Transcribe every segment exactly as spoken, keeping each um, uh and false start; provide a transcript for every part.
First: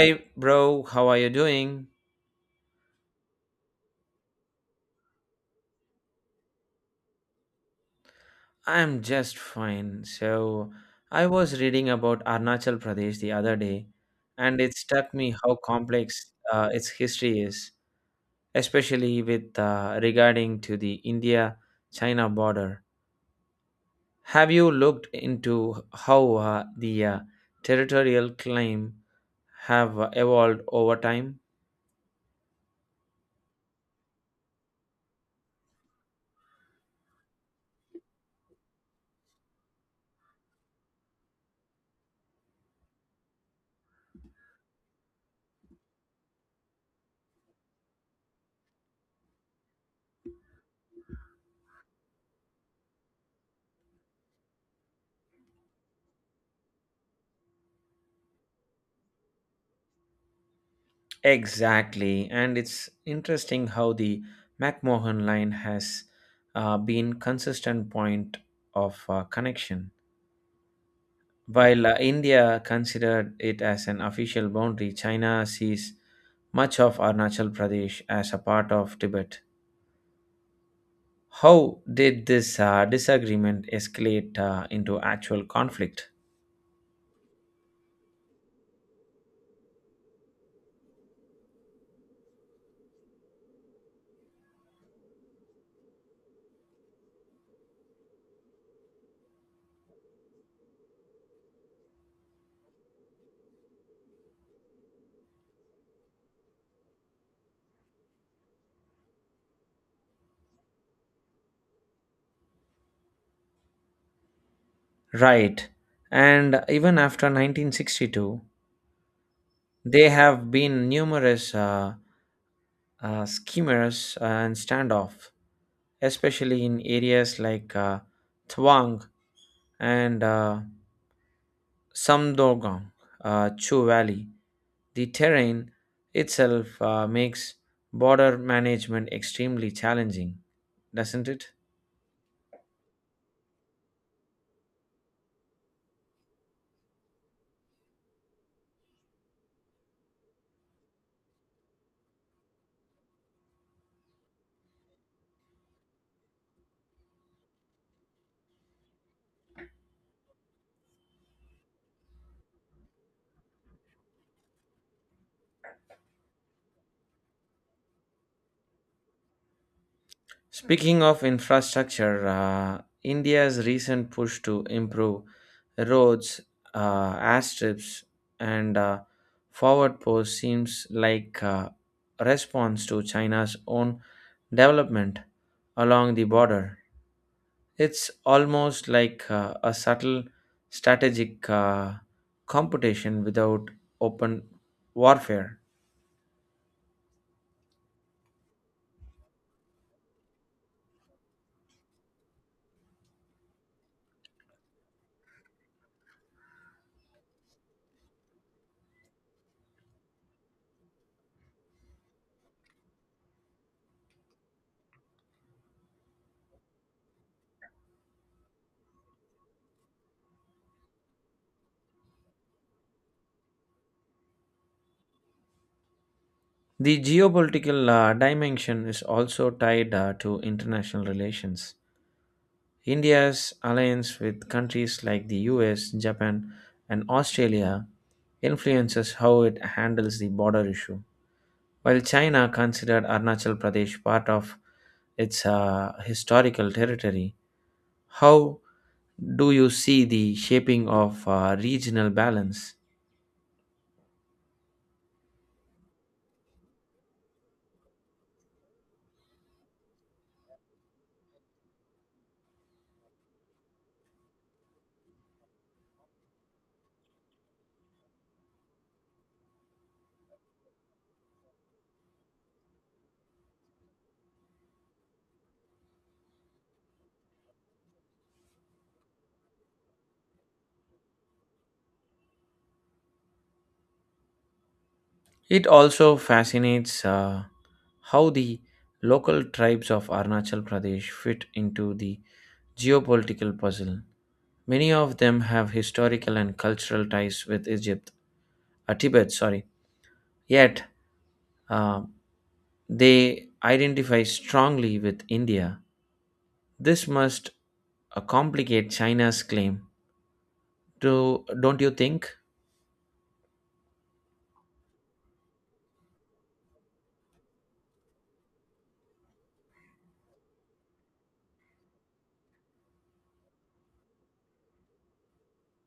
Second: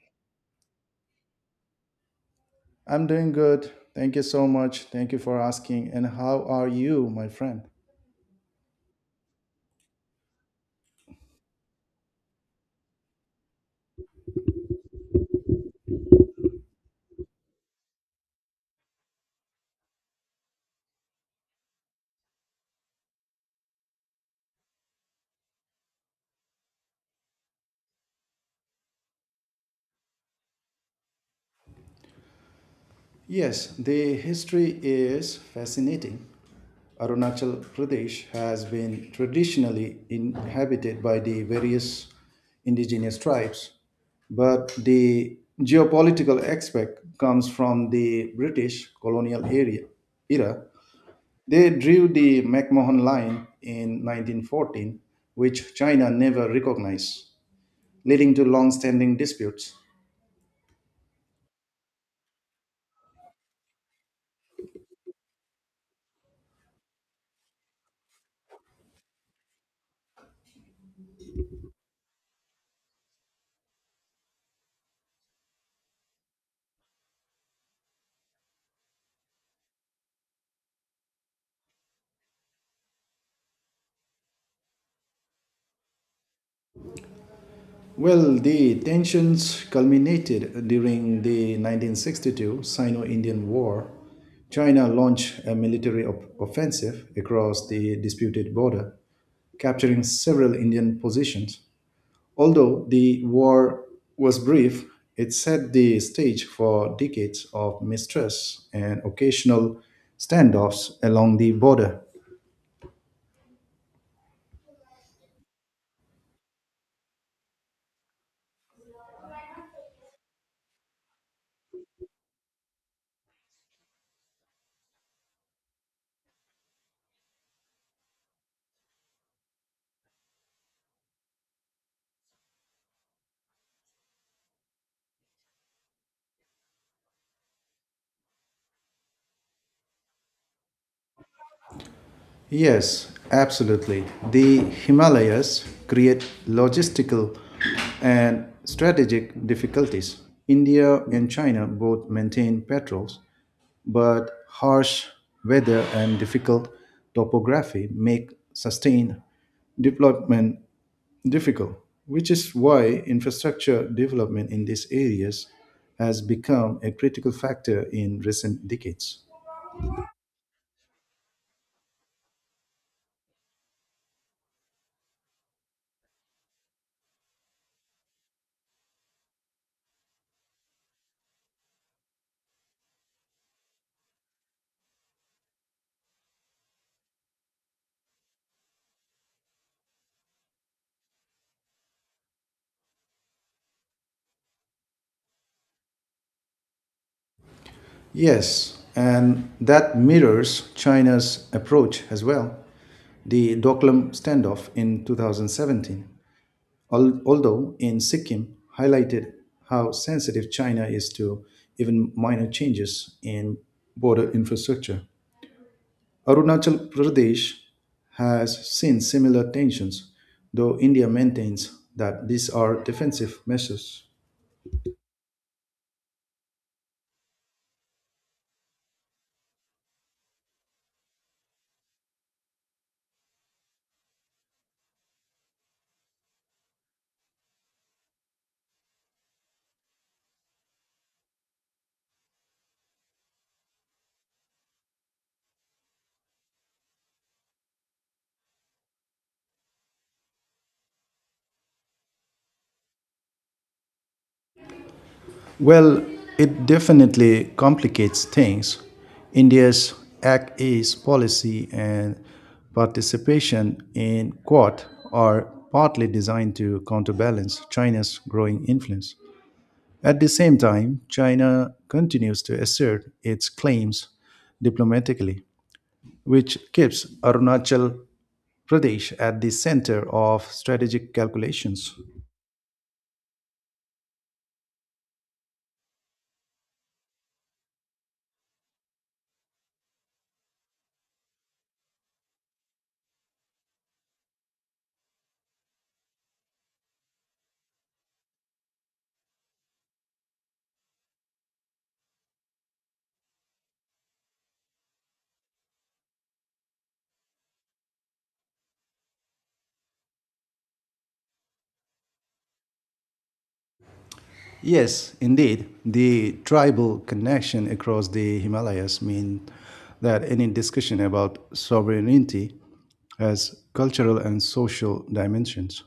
Hey bro, how are you doing? I'm doing good. Thank you so much. Thank you for asking. And how are you, my friend? I'm just fine. So, I was reading about Arunachal Pradesh the other day, and it struck me how complex uh, its history is, especially with uh, regarding to the India-China border. Have you looked into how uh, the uh, territorial claim have uh, evolved over time? Yes, the history is fascinating. Arunachal Pradesh has been traditionally inhabited by the various indigenous tribes, but the geopolitical aspect comes from the British colonial area era. They drew the McMahon Line in nineteen fourteen, which China never recognized, leading to long standing disputes. Exactly, and it's interesting how the McMahon line has uh, been consistent point of uh, connection. While uh, India considered it as an official boundary, China sees much of Arunachal Pradesh as a part of Tibet. How did this uh, disagreement escalate uh, into actual conflict? Well, the tensions culminated during the nineteen sixty-two Sino Indian War. China launched a military op- offensive across the disputed border, capturing several Indian positions. Although the war was brief, it set the stage for decades of mistrust and occasional standoffs along the border. Right, and even after nineteen sixty-two, there have been numerous. Uh, uh, schemers and standoff, especially in areas like uh, Thwang and uh, Samdogong, uh, Chu Valley. The terrain itself uh, makes border management extremely challenging, doesn't it? Yes, absolutely. The Himalayas create logistical and strategic difficulties. India and China both maintain patrols, but harsh weather and difficult topography make sustained development difficult, which is why infrastructure development in these areas has become a critical factor in recent decades. Speaking of infrastructure, uh, India's recent push to improve roads, uh, airstrips, and uh, forward posts seems like a response to China's own development along the border. It's almost like uh, a subtle strategic uh, competition without open warfare. Yes, and that mirrors China's approach as well. The Doklam standoff in two thousand seventeen, al- although in Sikkim, highlighted how sensitive China is to even minor changes in border infrastructure. Arunachal Pradesh has seen similar tensions, though India maintains that these are defensive measures. The geopolitical uh, dimension is also tied uh, to international relations. India's alliance with countries like the U S, Japan, and Australia influences how it handles the border issue. While China considered Arunachal Pradesh part of its uh, historical territory, how do you see the shaping of uh, regional balance? Well, it definitely complicates things. India's Act East policy and participation in Quad are partly designed to counterbalance China's growing influence. At the same time, China continues to assert its claims diplomatically, which keeps Arunachal Pradesh at the center of strategic calculations. It also fascinates uh, how the local tribes of Arunachal Pradesh fit into the geopolitical puzzle. Many of them have historical and cultural ties with Egypt, uh, Tibet, sorry. Yet uh, they identify strongly with India. This must uh, complicate China's claim. Do, don't you think? Yes, indeed. The tribal connection across the Himalayas mean that any discussion about sovereignty has cultural and social dimensions,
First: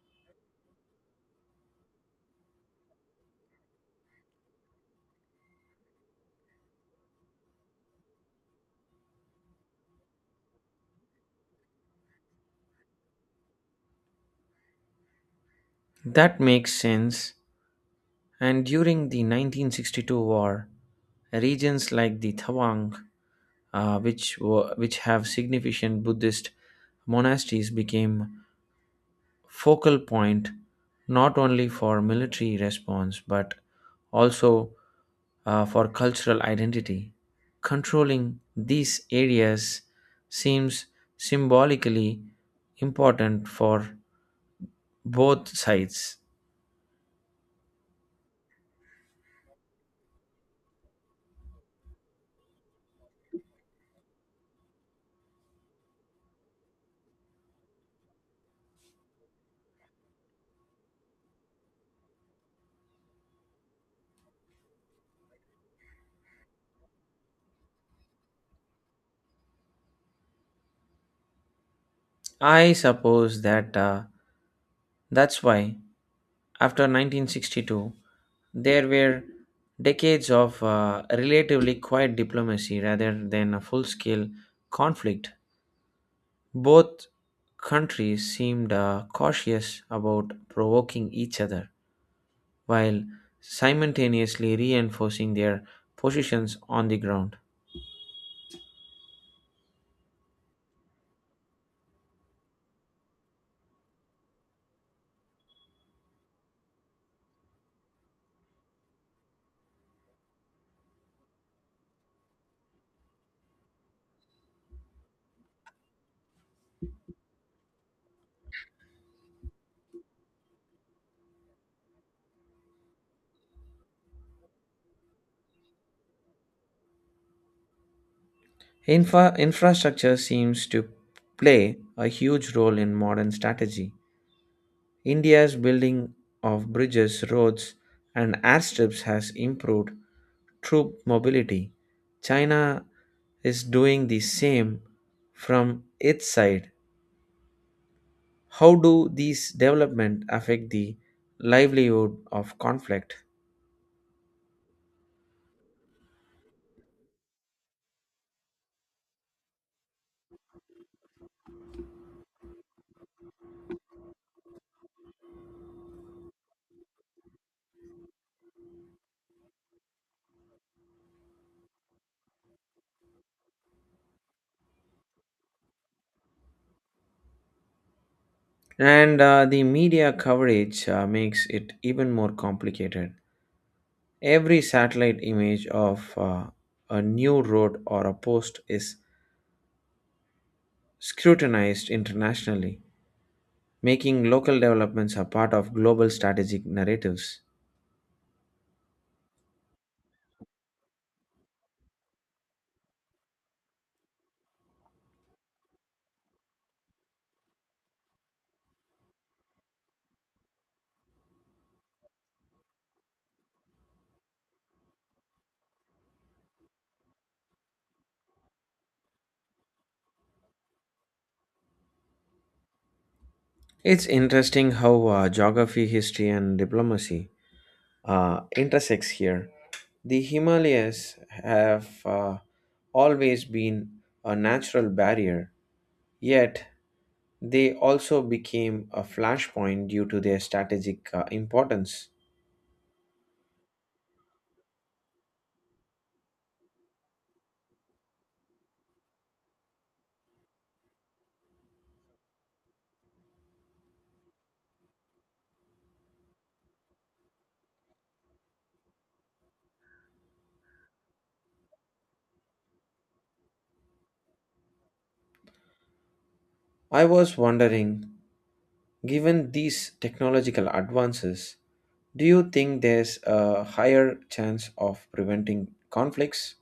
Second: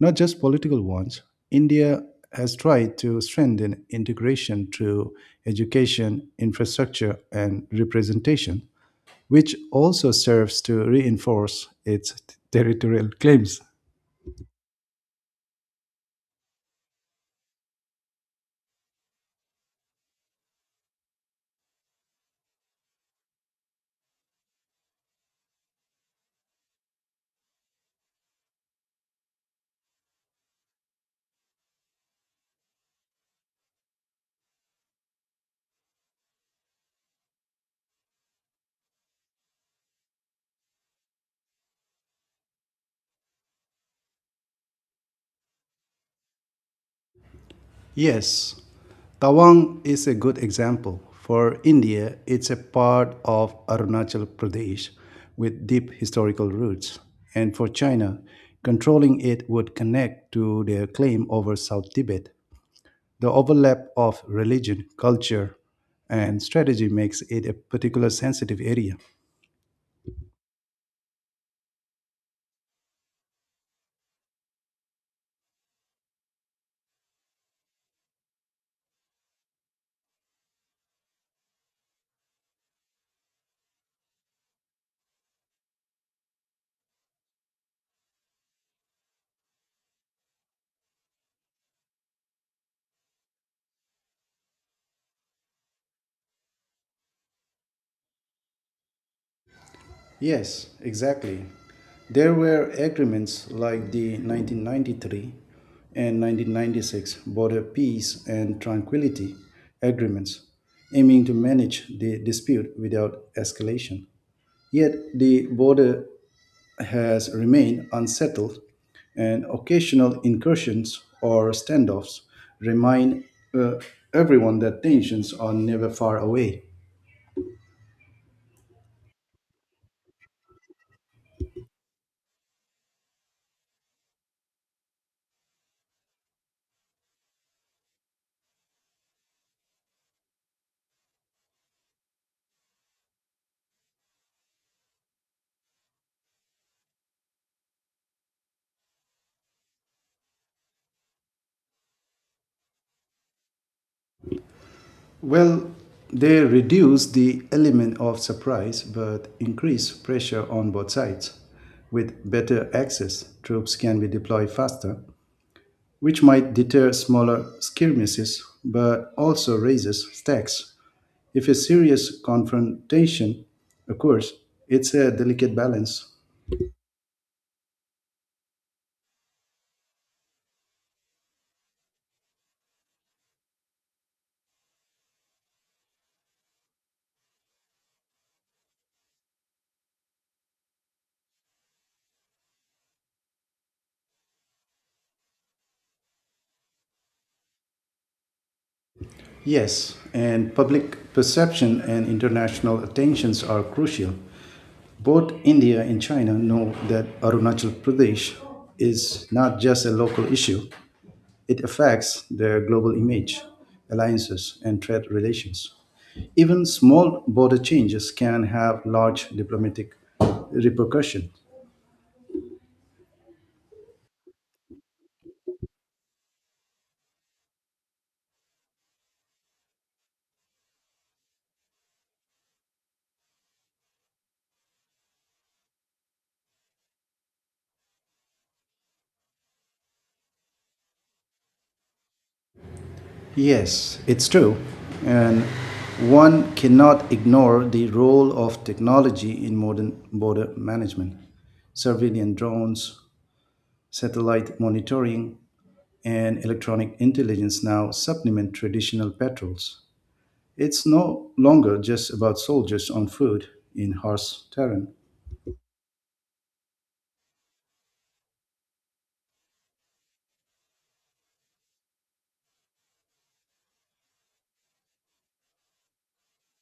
not just political ones. India has tried to strengthen integration through education, infrastructure, and representation, which also serves to reinforce its territorial claims. That makes sense. And during the nineteen sixty-two war, regions like the Tawang, uh, which, were, which have significant Buddhist monasteries, became focal point not only for military response but also uh, for cultural identity. Controlling these areas seems symbolically important for both sides. Yes, Tawang is a good example. For India, it's a part of Arunachal Pradesh with deep historical roots. And for China, controlling it would connect to their claim over South Tibet. The overlap of religion, culture, and strategy makes it a particular sensitive area. I suppose that uh, that's why after nineteen sixty-two there were decades of uh, relatively quiet diplomacy rather than a full scale conflict. Both countries seemed uh, cautious about provoking each other while simultaneously reinforcing their positions on the ground. Yes, exactly. There were agreements like the nineteen ninety-three and nineteen ninety-six Border Peace and Tranquility Agreements, aiming to manage the dispute without escalation. Yet the border has remained unsettled, and occasional incursions or standoffs remind uh, everyone that tensions are never far away. Infra- infrastructure seems to play a huge role in modern strategy. India's building of bridges, roads, and airstrips has improved troop mobility. China is doing the same from its side. How do these developments affect the livelihood of conflict? Well, they reduce the element of surprise but increase pressure on both sides. With better access, troops can be deployed faster, which might deter smaller skirmishes but also raises stakes. If a serious confrontation occurs, it's a delicate balance. And uh, the media coverage uh, makes it even more complicated. Every satellite image of uh, a new road or a post is scrutinized internationally, making local developments a part of global strategic narratives. Yes, and public perception and international attentions are crucial. Both India and China know that Arunachal Pradesh is not just a local issue, it affects their global image, alliances, and trade relations. Even small border changes can have large diplomatic repercussions. It's interesting how uh, geography, history, and diplomacy uh, intersects here. The Himalayas have uh, always been a natural barrier, yet, they also became a flashpoint due to their strategic uh, importance. Yes, it's true. And one cannot ignore the role of technology in modern border management. Surveillance drones, satellite monitoring, and electronic intelligence now supplement traditional patrols. It's no longer just about soldiers on foot in harsh terrain. I was wondering, given these technological advances, do you think there's a higher chance of preventing conflicts,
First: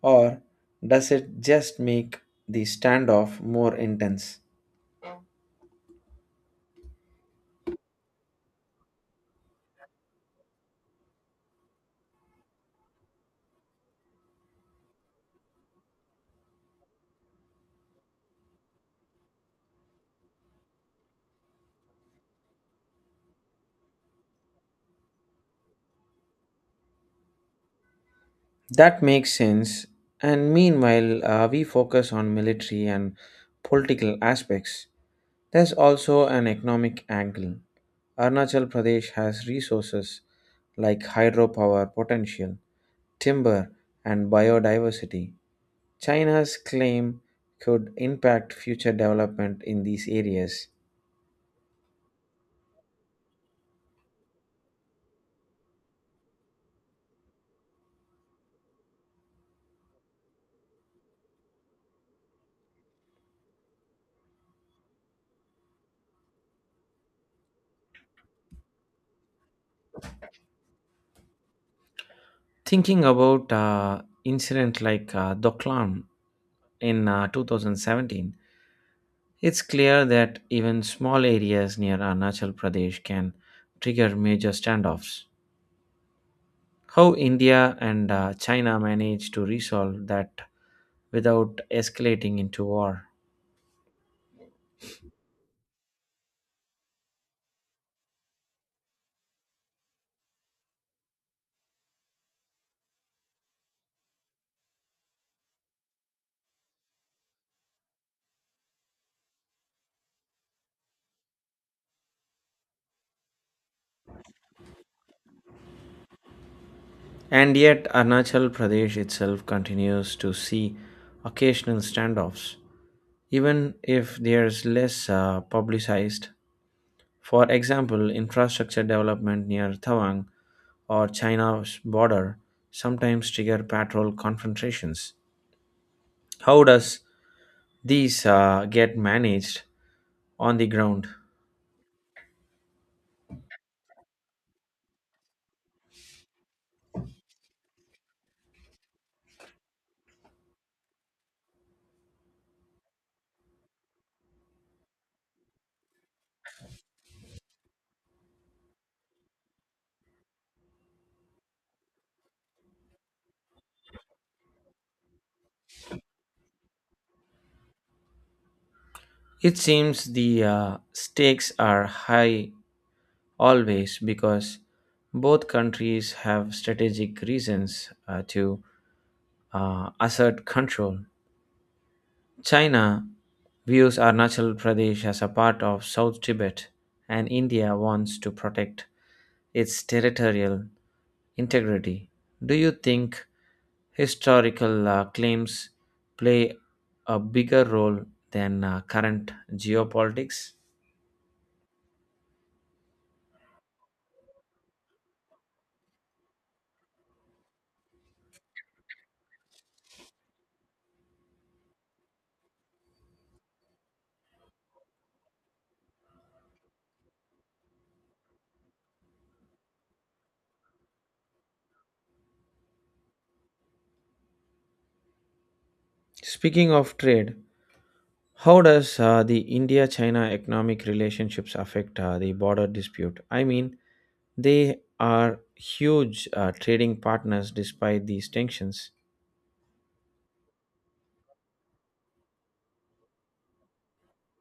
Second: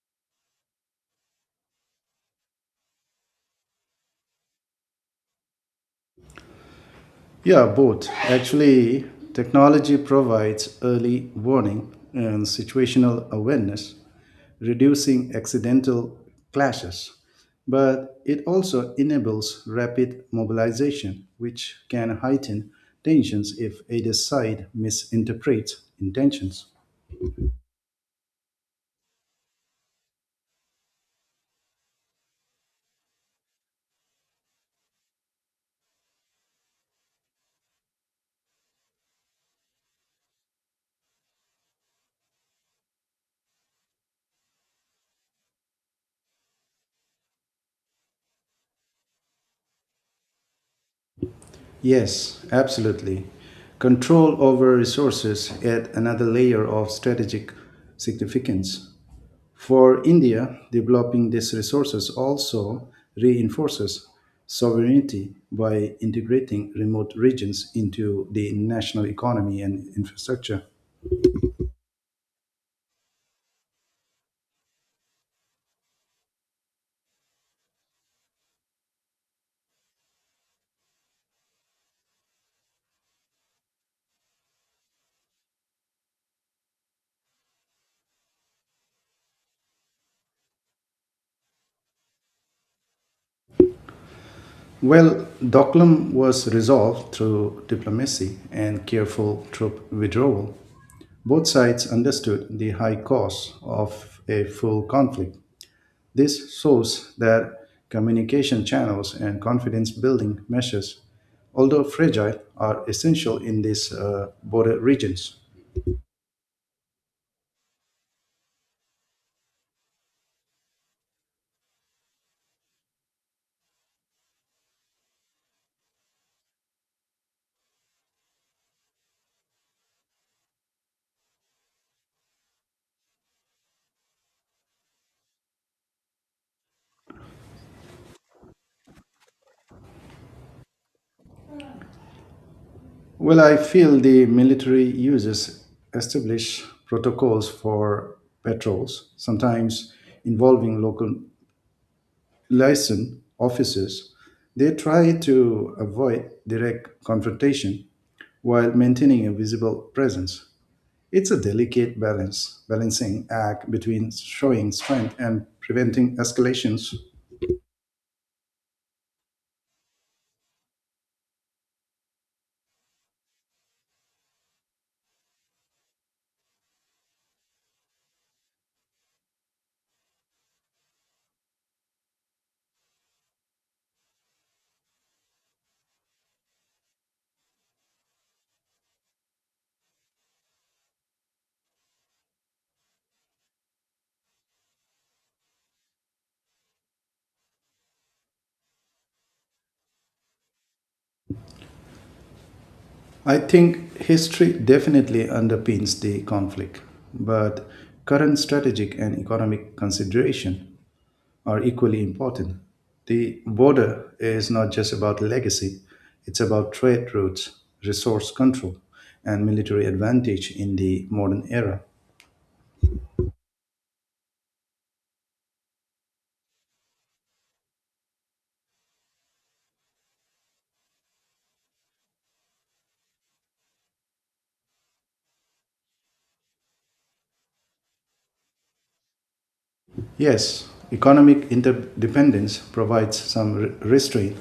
or does it just make the standoff more intense? Yeah, both. Actually, technology provides early warning and situational awareness, reducing accidental clashes. But it also enables rapid mobilization, which can heighten tensions if either side misinterprets intentions. That makes sense. And meanwhile, uh, we focus on military and political aspects. There's also an economic angle. Arunachal Pradesh has resources like hydropower potential, timber, and biodiversity. China's claim could impact future development in these areas. Yes, absolutely. Control over resources adds another layer of strategic significance. For India, developing these resources also reinforces sovereignty by integrating remote regions into the national economy and infrastructure. Thinking about uh, incident like uh, Doklam in uh, two thousand seventeen. It's clear that even small areas near Arunachal Pradesh can trigger major standoffs. How India and uh, China managed to resolve that without escalating into war. Well, Doklam was resolved through diplomacy and careful troop withdrawal. Both sides understood the high cost of a full conflict. This shows that communication channels and confidence building measures, although fragile, are essential in these uh, border regions. And yet, Arunachal Pradesh itself continues to see occasional standoffs, even if there's less uh, publicized. For example, infrastructure development near Tawang or China's border sometimes trigger patrol confrontations. How does these uh, get managed on the ground? Well, I feel the military uses establish protocols for patrols, sometimes involving local liaison officers. They try to avoid direct confrontation while maintaining a visible presence. It's a delicate balance, balancing act between showing strength and preventing escalations. It seems the uh, stakes are high always because both countries have strategic reasons uh, to uh, assert control. China views Arunachal Pradesh as a part of South Tibet, and India wants to protect its territorial integrity. Do you think historical uh, claims play a bigger role than uh, current geopolitics? I think history definitely underpins the conflict, but current strategic and economic consideration are equally important. The border is not just about legacy, it's about trade routes, resource control, and military advantage in the modern era. Speaking of trade, how does uh, the India-China economic relationships affect uh, the border dispute? I mean, they are huge uh, trading partners despite these tensions. Yes, economic interdependence provides some re- restraint.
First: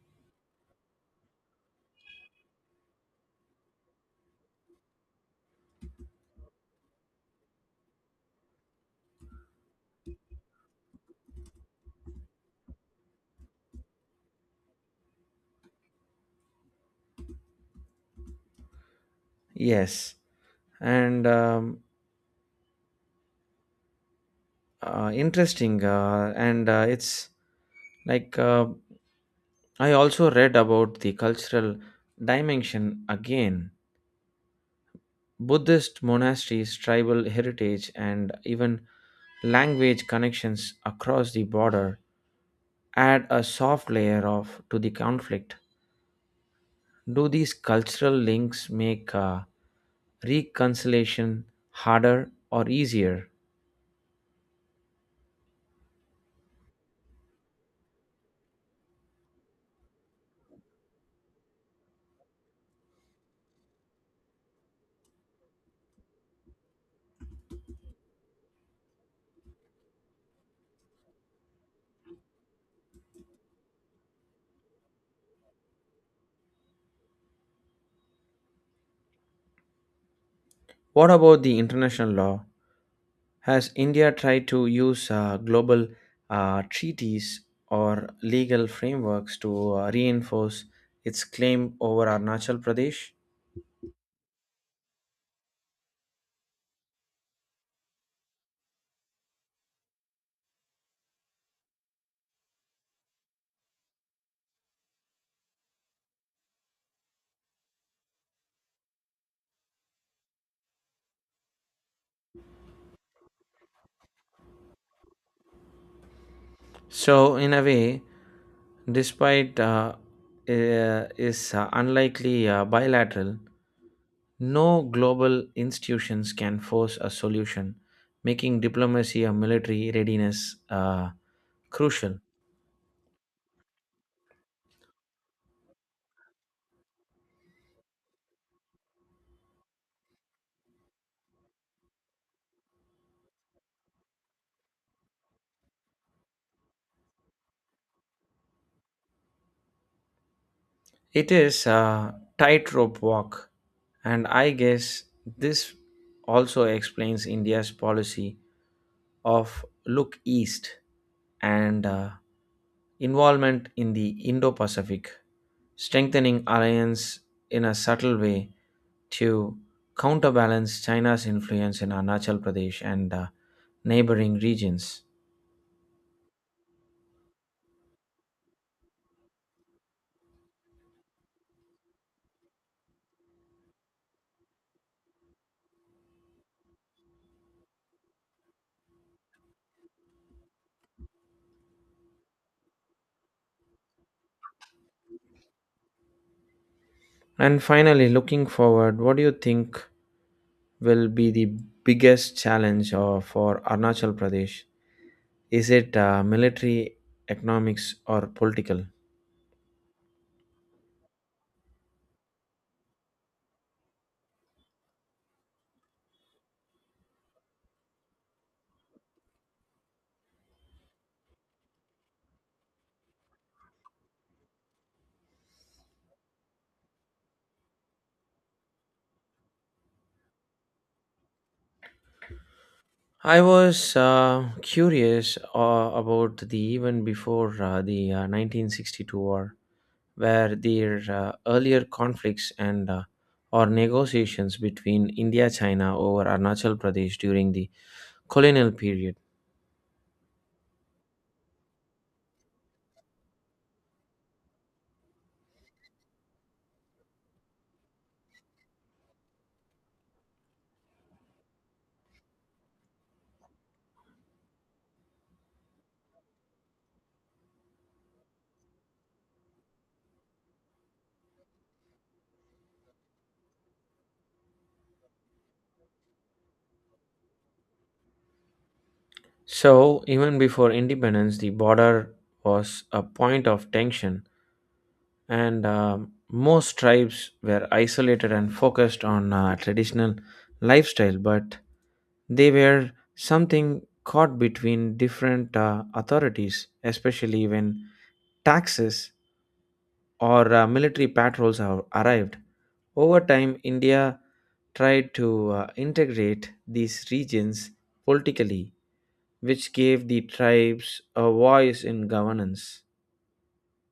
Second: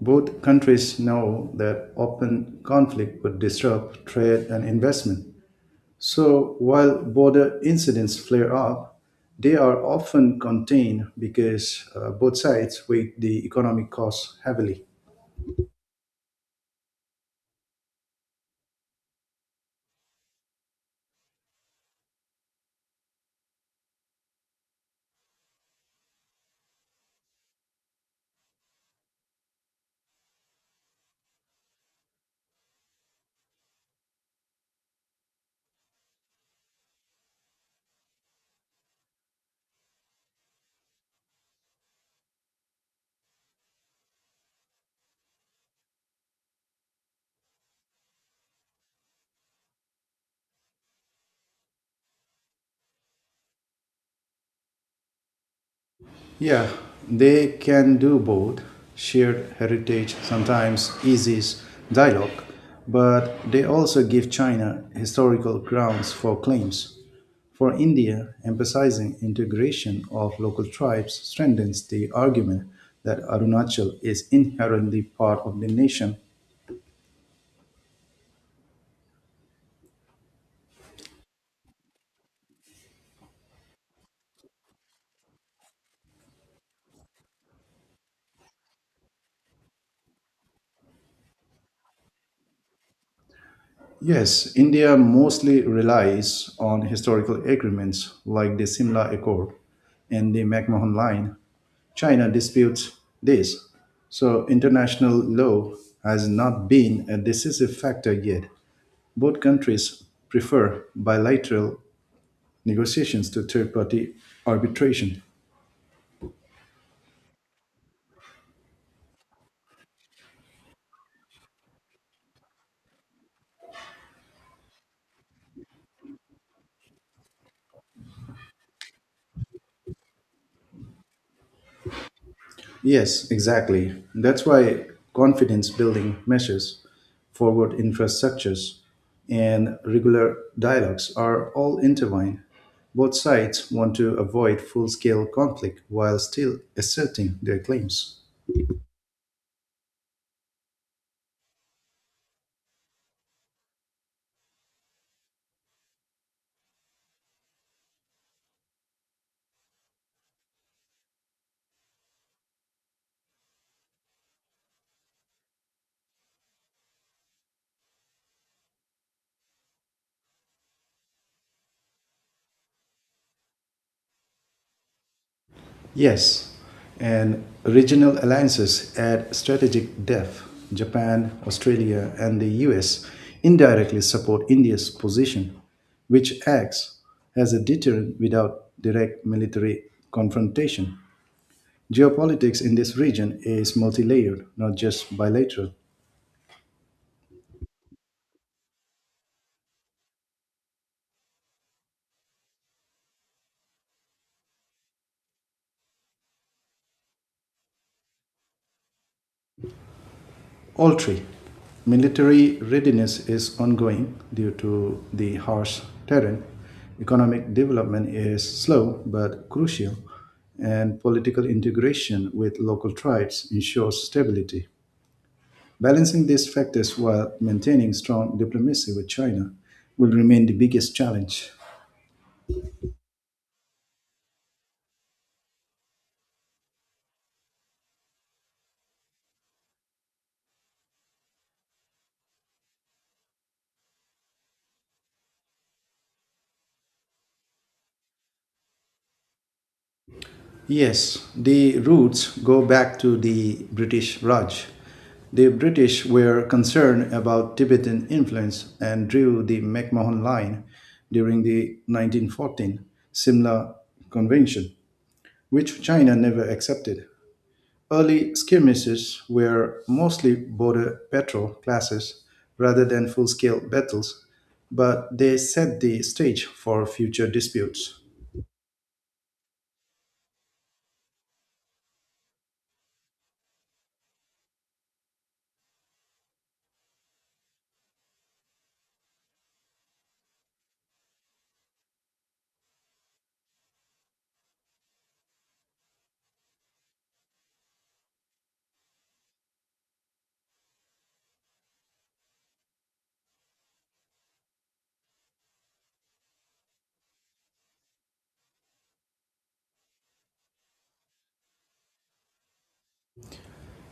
Both countries know that open conflict would disrupt trade and investment. So while border incidents flare up, they are often contained because uh, both sides weigh the economic costs heavily. Yes, and um, uh, interesting, uh, and uh, it's like uh, I also read about the cultural dimension again. Buddhist monasteries, tribal heritage, and even language connections across the border add a soft layer of to the conflict. Do these cultural links make uh, reconciliation harder or easier? Yeah, they can do both. Shared heritage sometimes eases dialogue, but they also give China historical grounds for claims. For India, emphasizing integration of local tribes strengthens the argument that Arunachal is inherently part of the nation. What about the international law? Has India tried to use uh, global uh, treaties or legal frameworks to uh, reinforce its claim over Arunachal Pradesh? Yes, India mostly relies on historical agreements like the Simla Accord and the McMahon Line. China disputes this, so international law has not been a decisive factor yet. Both countries prefer bilateral negotiations to third party arbitration. So, in a way, despite uh, uh, is uh, unlikely uh, bilateral, no global institutions can force a solution, making diplomacy or military readiness uh, crucial. Yes, exactly. That's why confidence building measures, forward infrastructures, and regular dialogues are all intertwined. Both sides want to avoid full scale conflict while still asserting their claims. It is a tightrope walk, and I guess this also explains India's policy of look east and uh, involvement in the Indo Pacific, strengthening alliance in a subtle way to counterbalance China's influence in Arunachal Pradesh and uh, neighboring regions. Yes, and regional alliances add strategic depth. Japan, Australia, and the U S indirectly support India's position, which acts as a deterrent without direct military confrontation. Geopolitics in this region is multi layered, not just bilateral. And finally, looking forward, what do you think will be the biggest challenge uh, for Arunachal Pradesh? Is it uh, military, economics, or political? All three. Military readiness is ongoing due to the harsh terrain. Economic development is slow but crucial, and political integration with local tribes ensures stability. Balancing these factors while maintaining strong diplomacy with China will remain the biggest challenge. I was uh, curious uh, about the event before uh, the uh, nineteen sixty-two war, where their uh, earlier conflicts and uh, or negotiations between India China over Arunachal Pradesh during the colonial period. Yes, the roots go back to the British Raj. The British were concerned about Tibetan influence and drew the McMahon Line during the nineteen fourteen Simla Convention, which China never accepted. Early skirmishes were mostly border patrol clashes rather than full scale battles, but they set the stage for future disputes. So even before independence, the border was a point of tension, and um most tribes were isolated and focused on uh, traditional lifestyle, but they were something caught between different uh, authorities, especially when taxes or uh, military patrols have arrived. Over time, India tried to uh, integrate these regions politically, which gave the tribes a voice in governance.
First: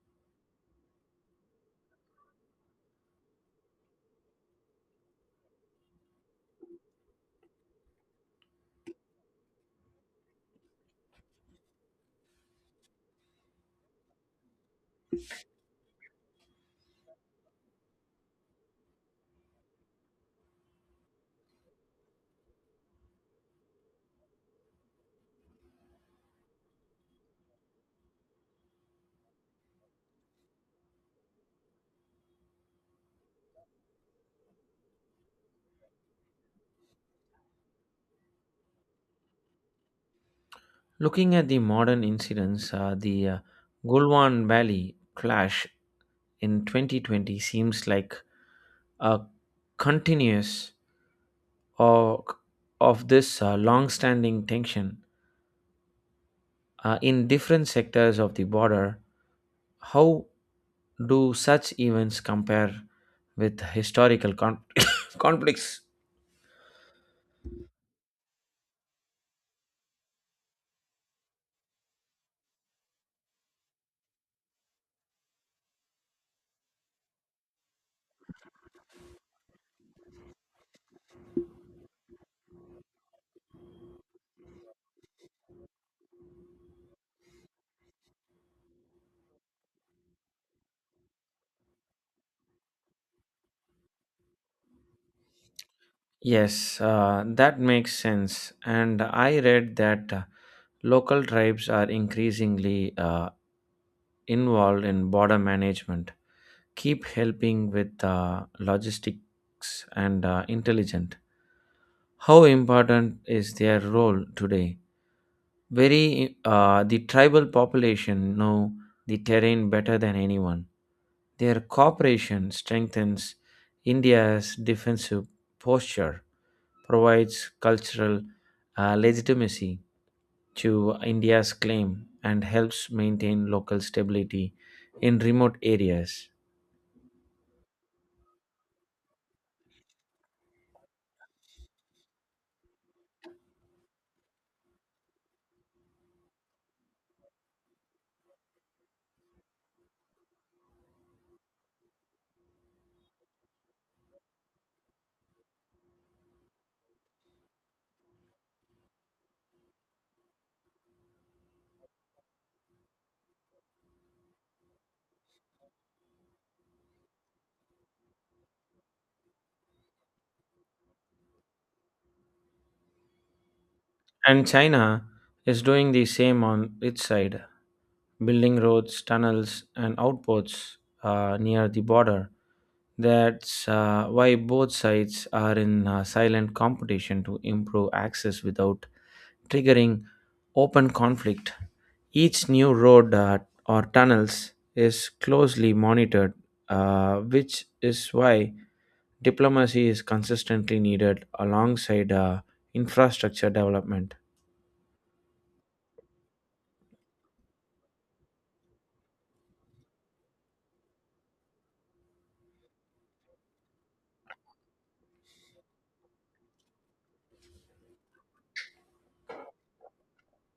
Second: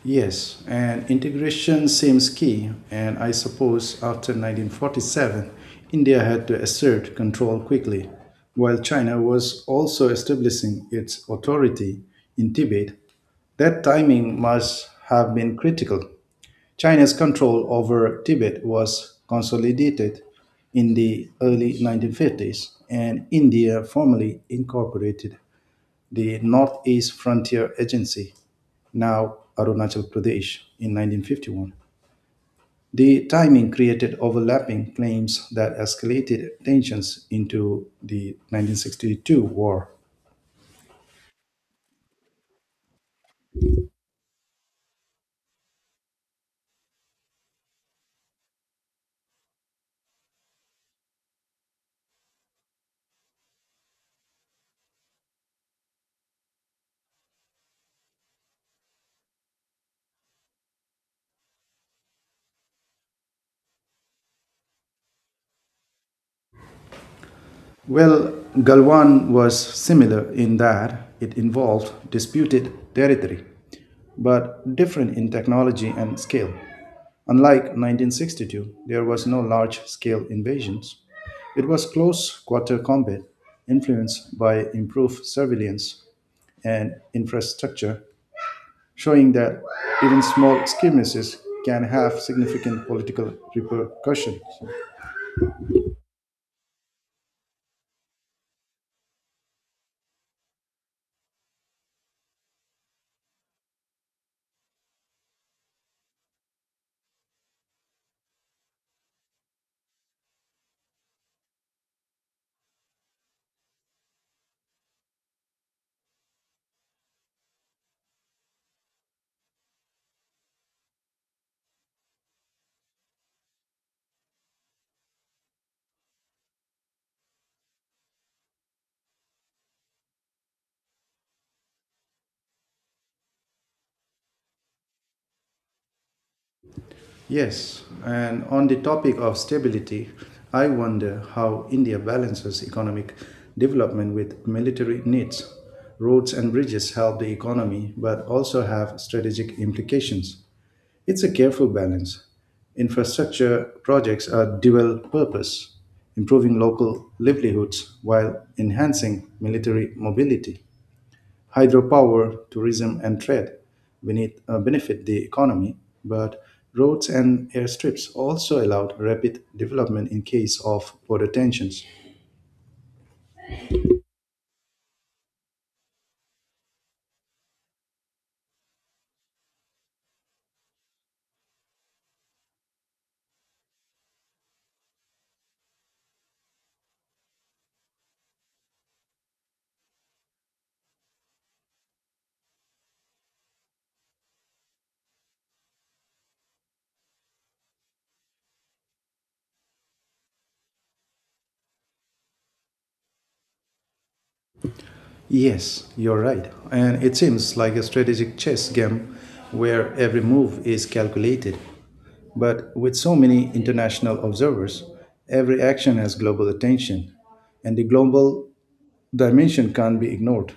Yes, and integration seems key, and I suppose after nineteen forty-seven, India had to assert control quickly, while China was also establishing its authority in Tibet. That timing must have been critical. China's control over Tibet was consolidated in the early nineteen fifties, and India formally incorporated the Northeast Frontier Agency, now Arunachal Pradesh, in nineteen fifty-one. The timing created overlapping claims that escalated tensions into the nineteen sixty-two war. Looking at the modern incidents, uh, the uh, Gulwan Valley clash in twenty twenty seems like a continuous of, of this uh, long standing tension uh, in different sectors of the border. How do such events compare with historical con- conflicts? Well, Galwan was similar in that it involved disputed territory, but different in technology and scale. Unlike nineteen sixty-two, there was no large scale invasions. It was close quarter combat, influenced by improved surveillance and infrastructure, showing that even small skirmishes can have significant political repercussions. Yes, uh, that makes sense. And I read that uh, local tribes are increasingly uh, involved in border management, keep helping with uh, logistics and uh, intelligent. How important is their role today? Very, uh, the tribal population know the terrain better than anyone. Their cooperation strengthens India's defensive posture, provides cultural uh, legitimacy to India's claim, and helps maintain local stability in remote areas. Yes, and on the topic of stability, I wonder how India balances economic development with military needs. Roads and bridges help the economy but also have strategic implications. It's a careful balance. Infrastructure projects are dual purpose, improving local livelihoods while enhancing military mobility. Hydropower, tourism, and trade benefit, uh, benefit the economy, but roads and airstrips also allowed rapid development in case of border tensions. And China is doing the same on its side, building roads, tunnels, and outposts uh, near the border. That's uh, why both sides are in uh, silent competition to improve access without triggering open conflict. Each new road uh, or tunnels is closely monitored, uh, which is why diplomacy is consistently needed alongside uh, infrastructure development. Yes, you're right. And it seems like a strategic chess game where every move is calculated. But with so many international observers, every action has global attention, and the global dimension can't be ignored.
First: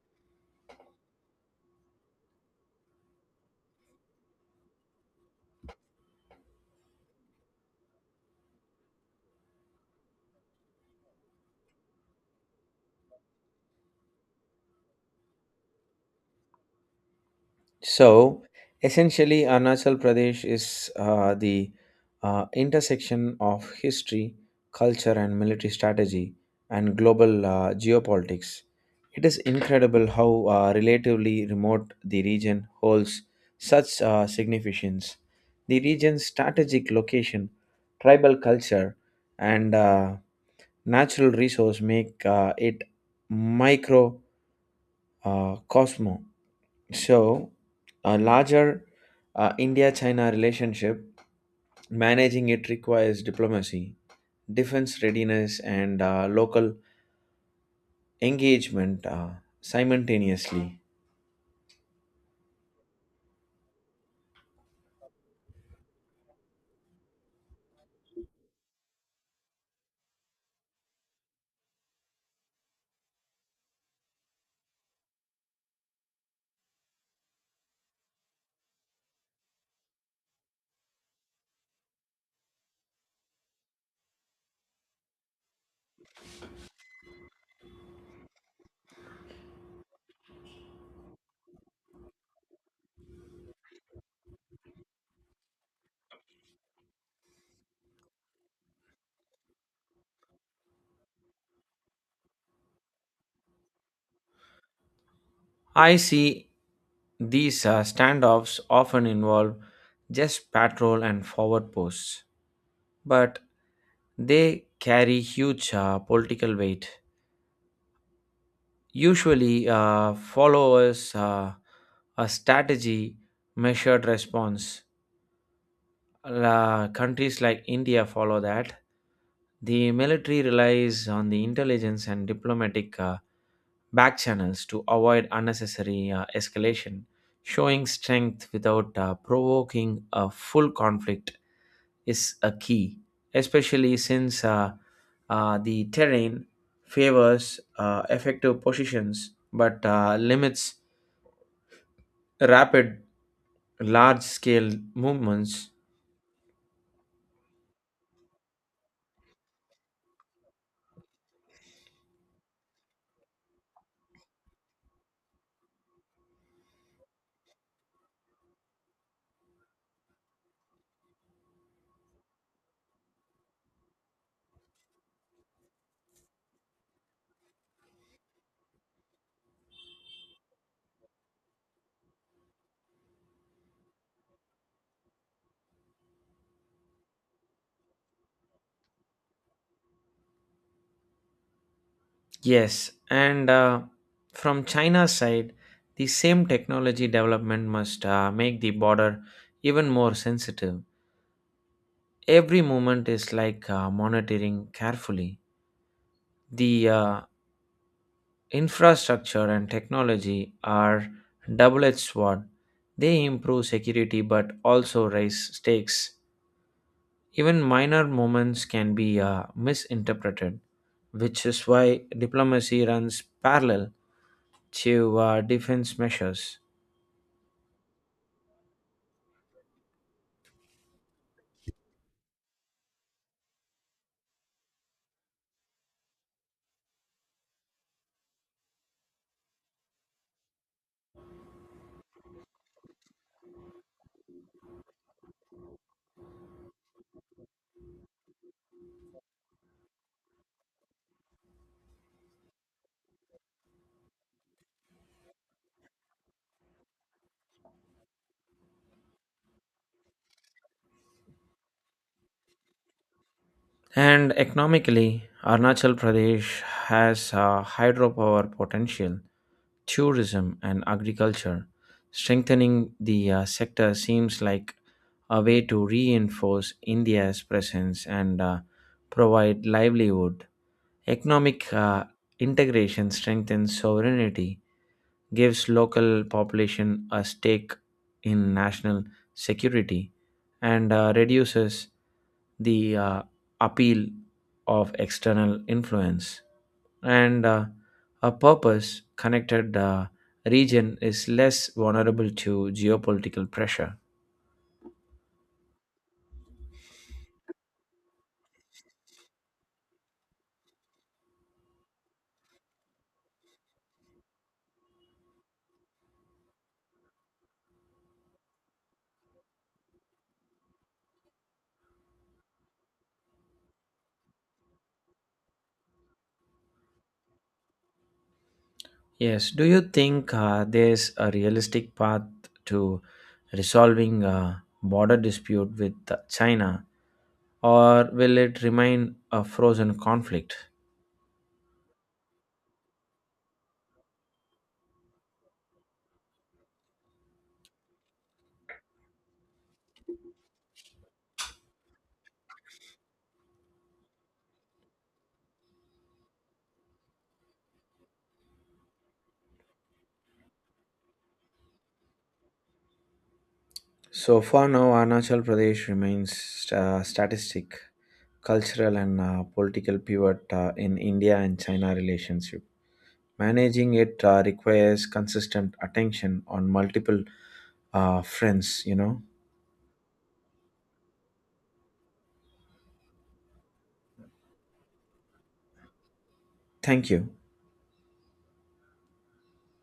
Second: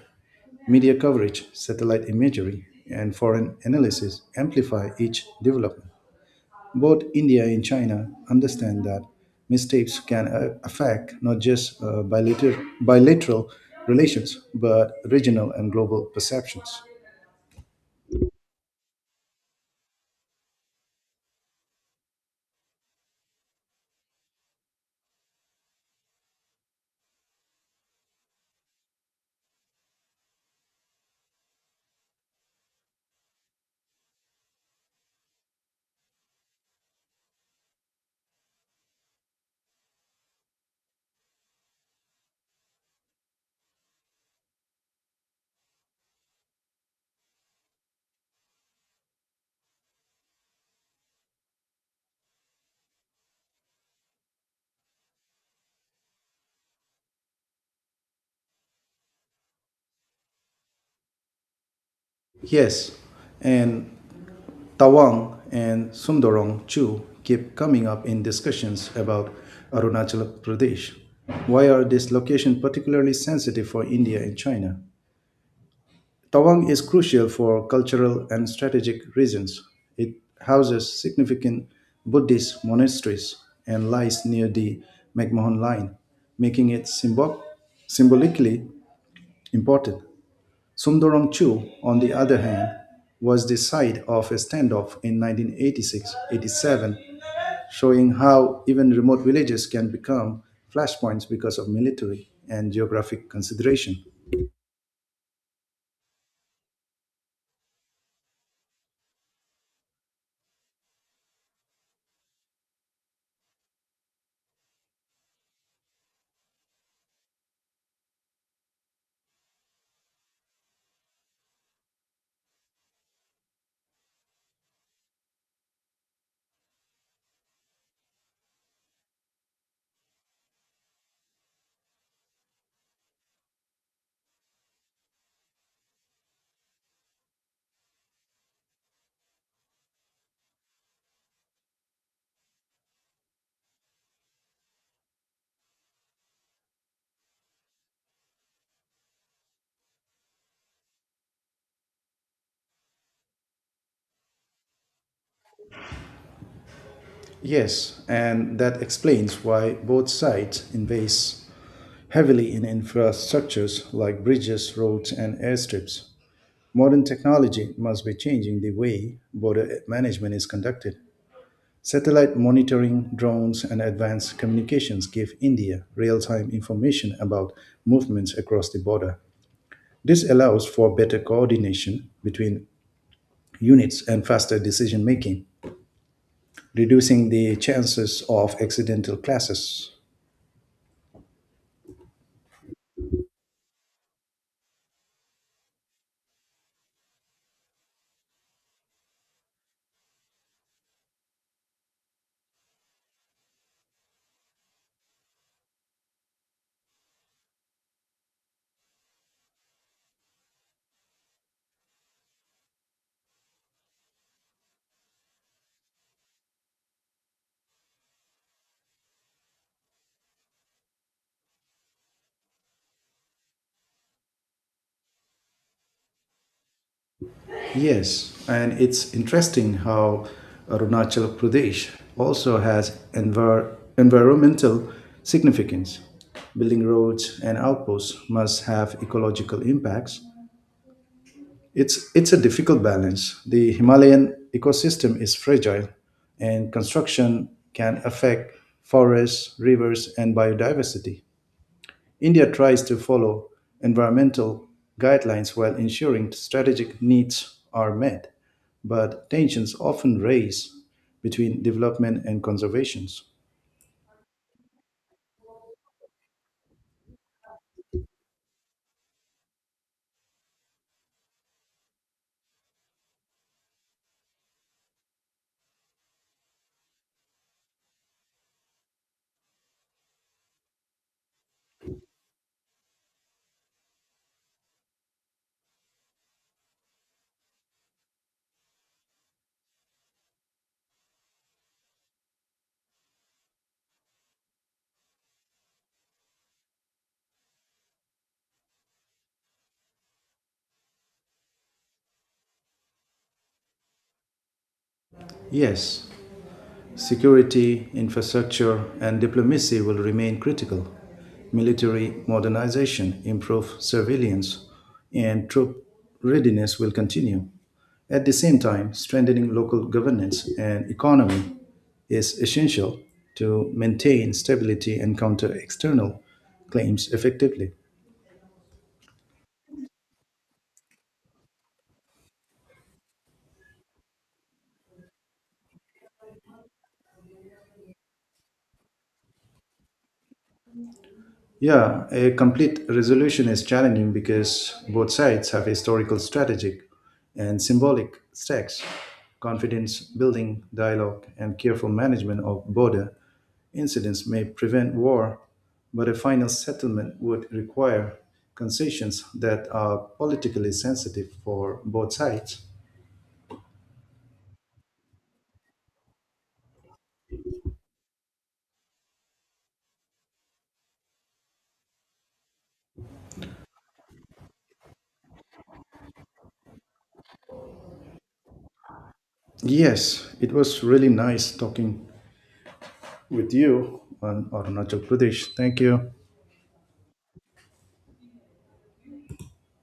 Media coverage, satellite imagery, and foreign analysis amplify each development. Both India and China understand that mistakes can uh, affect not just uh, bilater- bilateral relations, but regional and global perceptions. So essentially, Arunachal Pradesh is uh, the uh, intersection of history, culture, and military strategy and global uh, geopolitics. It is incredible how uh, relatively remote the region holds such uh, significance. The region's strategic location, tribal culture, and uh, natural resource make uh, it microcosmo so, a larger uh, India China relationship, managing it requires diplomacy, defense readiness, and uh, local engagement uh, simultaneously. Yes, and Tawang and Sundarong Chu keep coming up in discussions about Arunachal Pradesh. Why are these locations particularly sensitive for India and China? Tawang is crucial for cultural and strategic reasons. It houses significant Buddhist monasteries and lies near the McMahon Line, making it symbol- symbolically important. Sundaram Chu, on the other hand, was the site of a standoff in nineteen eighty-six eighty-seven, showing how even remote villages can become flashpoints because of military and geographic consideration. I see these uh, standoffs often involve just patrol and forward posts, but they carry huge uh, political weight. Usually, uh, followers uh, a strategy measured response La countries like India follow that. The military relies on the intelligence and diplomatic uh, back channels to avoid unnecessary uh, escalation. Showing strength without uh, provoking a full conflict is a key, especially since uh, uh, the terrain favors uh, effective positions but uh, limits rapid large scale movements. Yes, and that explains why both sides invest heavily in infrastructures like bridges, roads, and airstrips. Modern technology must be changing the way border management is conducted. Satellite monitoring, drones, and advanced communications give India real time information about movements across the border. This allows for better coordination between units and faster decision making, reducing the chances of accidental clashes. Yes, and uh, from China's side, the same technology development must uh, make the border even more sensitive. Every movement is like uh, monitoring carefully. The uh, infrastructure and technology are double edged sword. They improve security but also raise stakes. Even minor movements can be uh, misinterpreted, which is why diplomacy runs parallel to uh, defense measures. Yes, and it's interesting how Arunachal Pradesh also has envir- environmental significance. Building roads and outposts must have ecological impacts. It's, it's a difficult balance. The Himalayan ecosystem is fragile, and construction can affect forests, rivers, and biodiversity. India tries to follow environmental guidelines while ensuring strategic needs are met, but tensions often raise between development and conservation. And economically, Arunachal Pradesh has a hydropower potential, tourism, and agriculture. Strengthening the uh, sector seems like a way to reinforce India's presence and uh, provide livelihood. Economic uh, integration strengthens sovereignty gives local population a stake in national security and uh, reduces the uh, appeal of external influence and uh, a purpose connected uh, region is less vulnerable to geopolitical pressure. Yes, security, infrastructure, and diplomacy will remain critical. Military modernization, improved surveillance, and troop readiness will continue. At the same time, strengthening local governance and economy is essential to maintain stability and counter external claims effectively. Yes, do you think uh, there's a realistic path to resolving a border dispute with china or will it remain a frozen conflict? Yeah, a complete resolution is challenging because both sides have historical, strategic, and symbolic stakes. Confidence building, dialogue, and careful management of border incidents may prevent war, but a final settlement would require concessions that are politically sensitive for both sides. So far now, Arunachal Pradesh remains uh, statistic, cultural, and uh, political pivot uh, in India and China relationship. Managing it uh, requires consistent attention on multiple uh, fronts. You know. Yes, it was really nice talking with you on Arunachal Pradesh. Thank you. Thank you.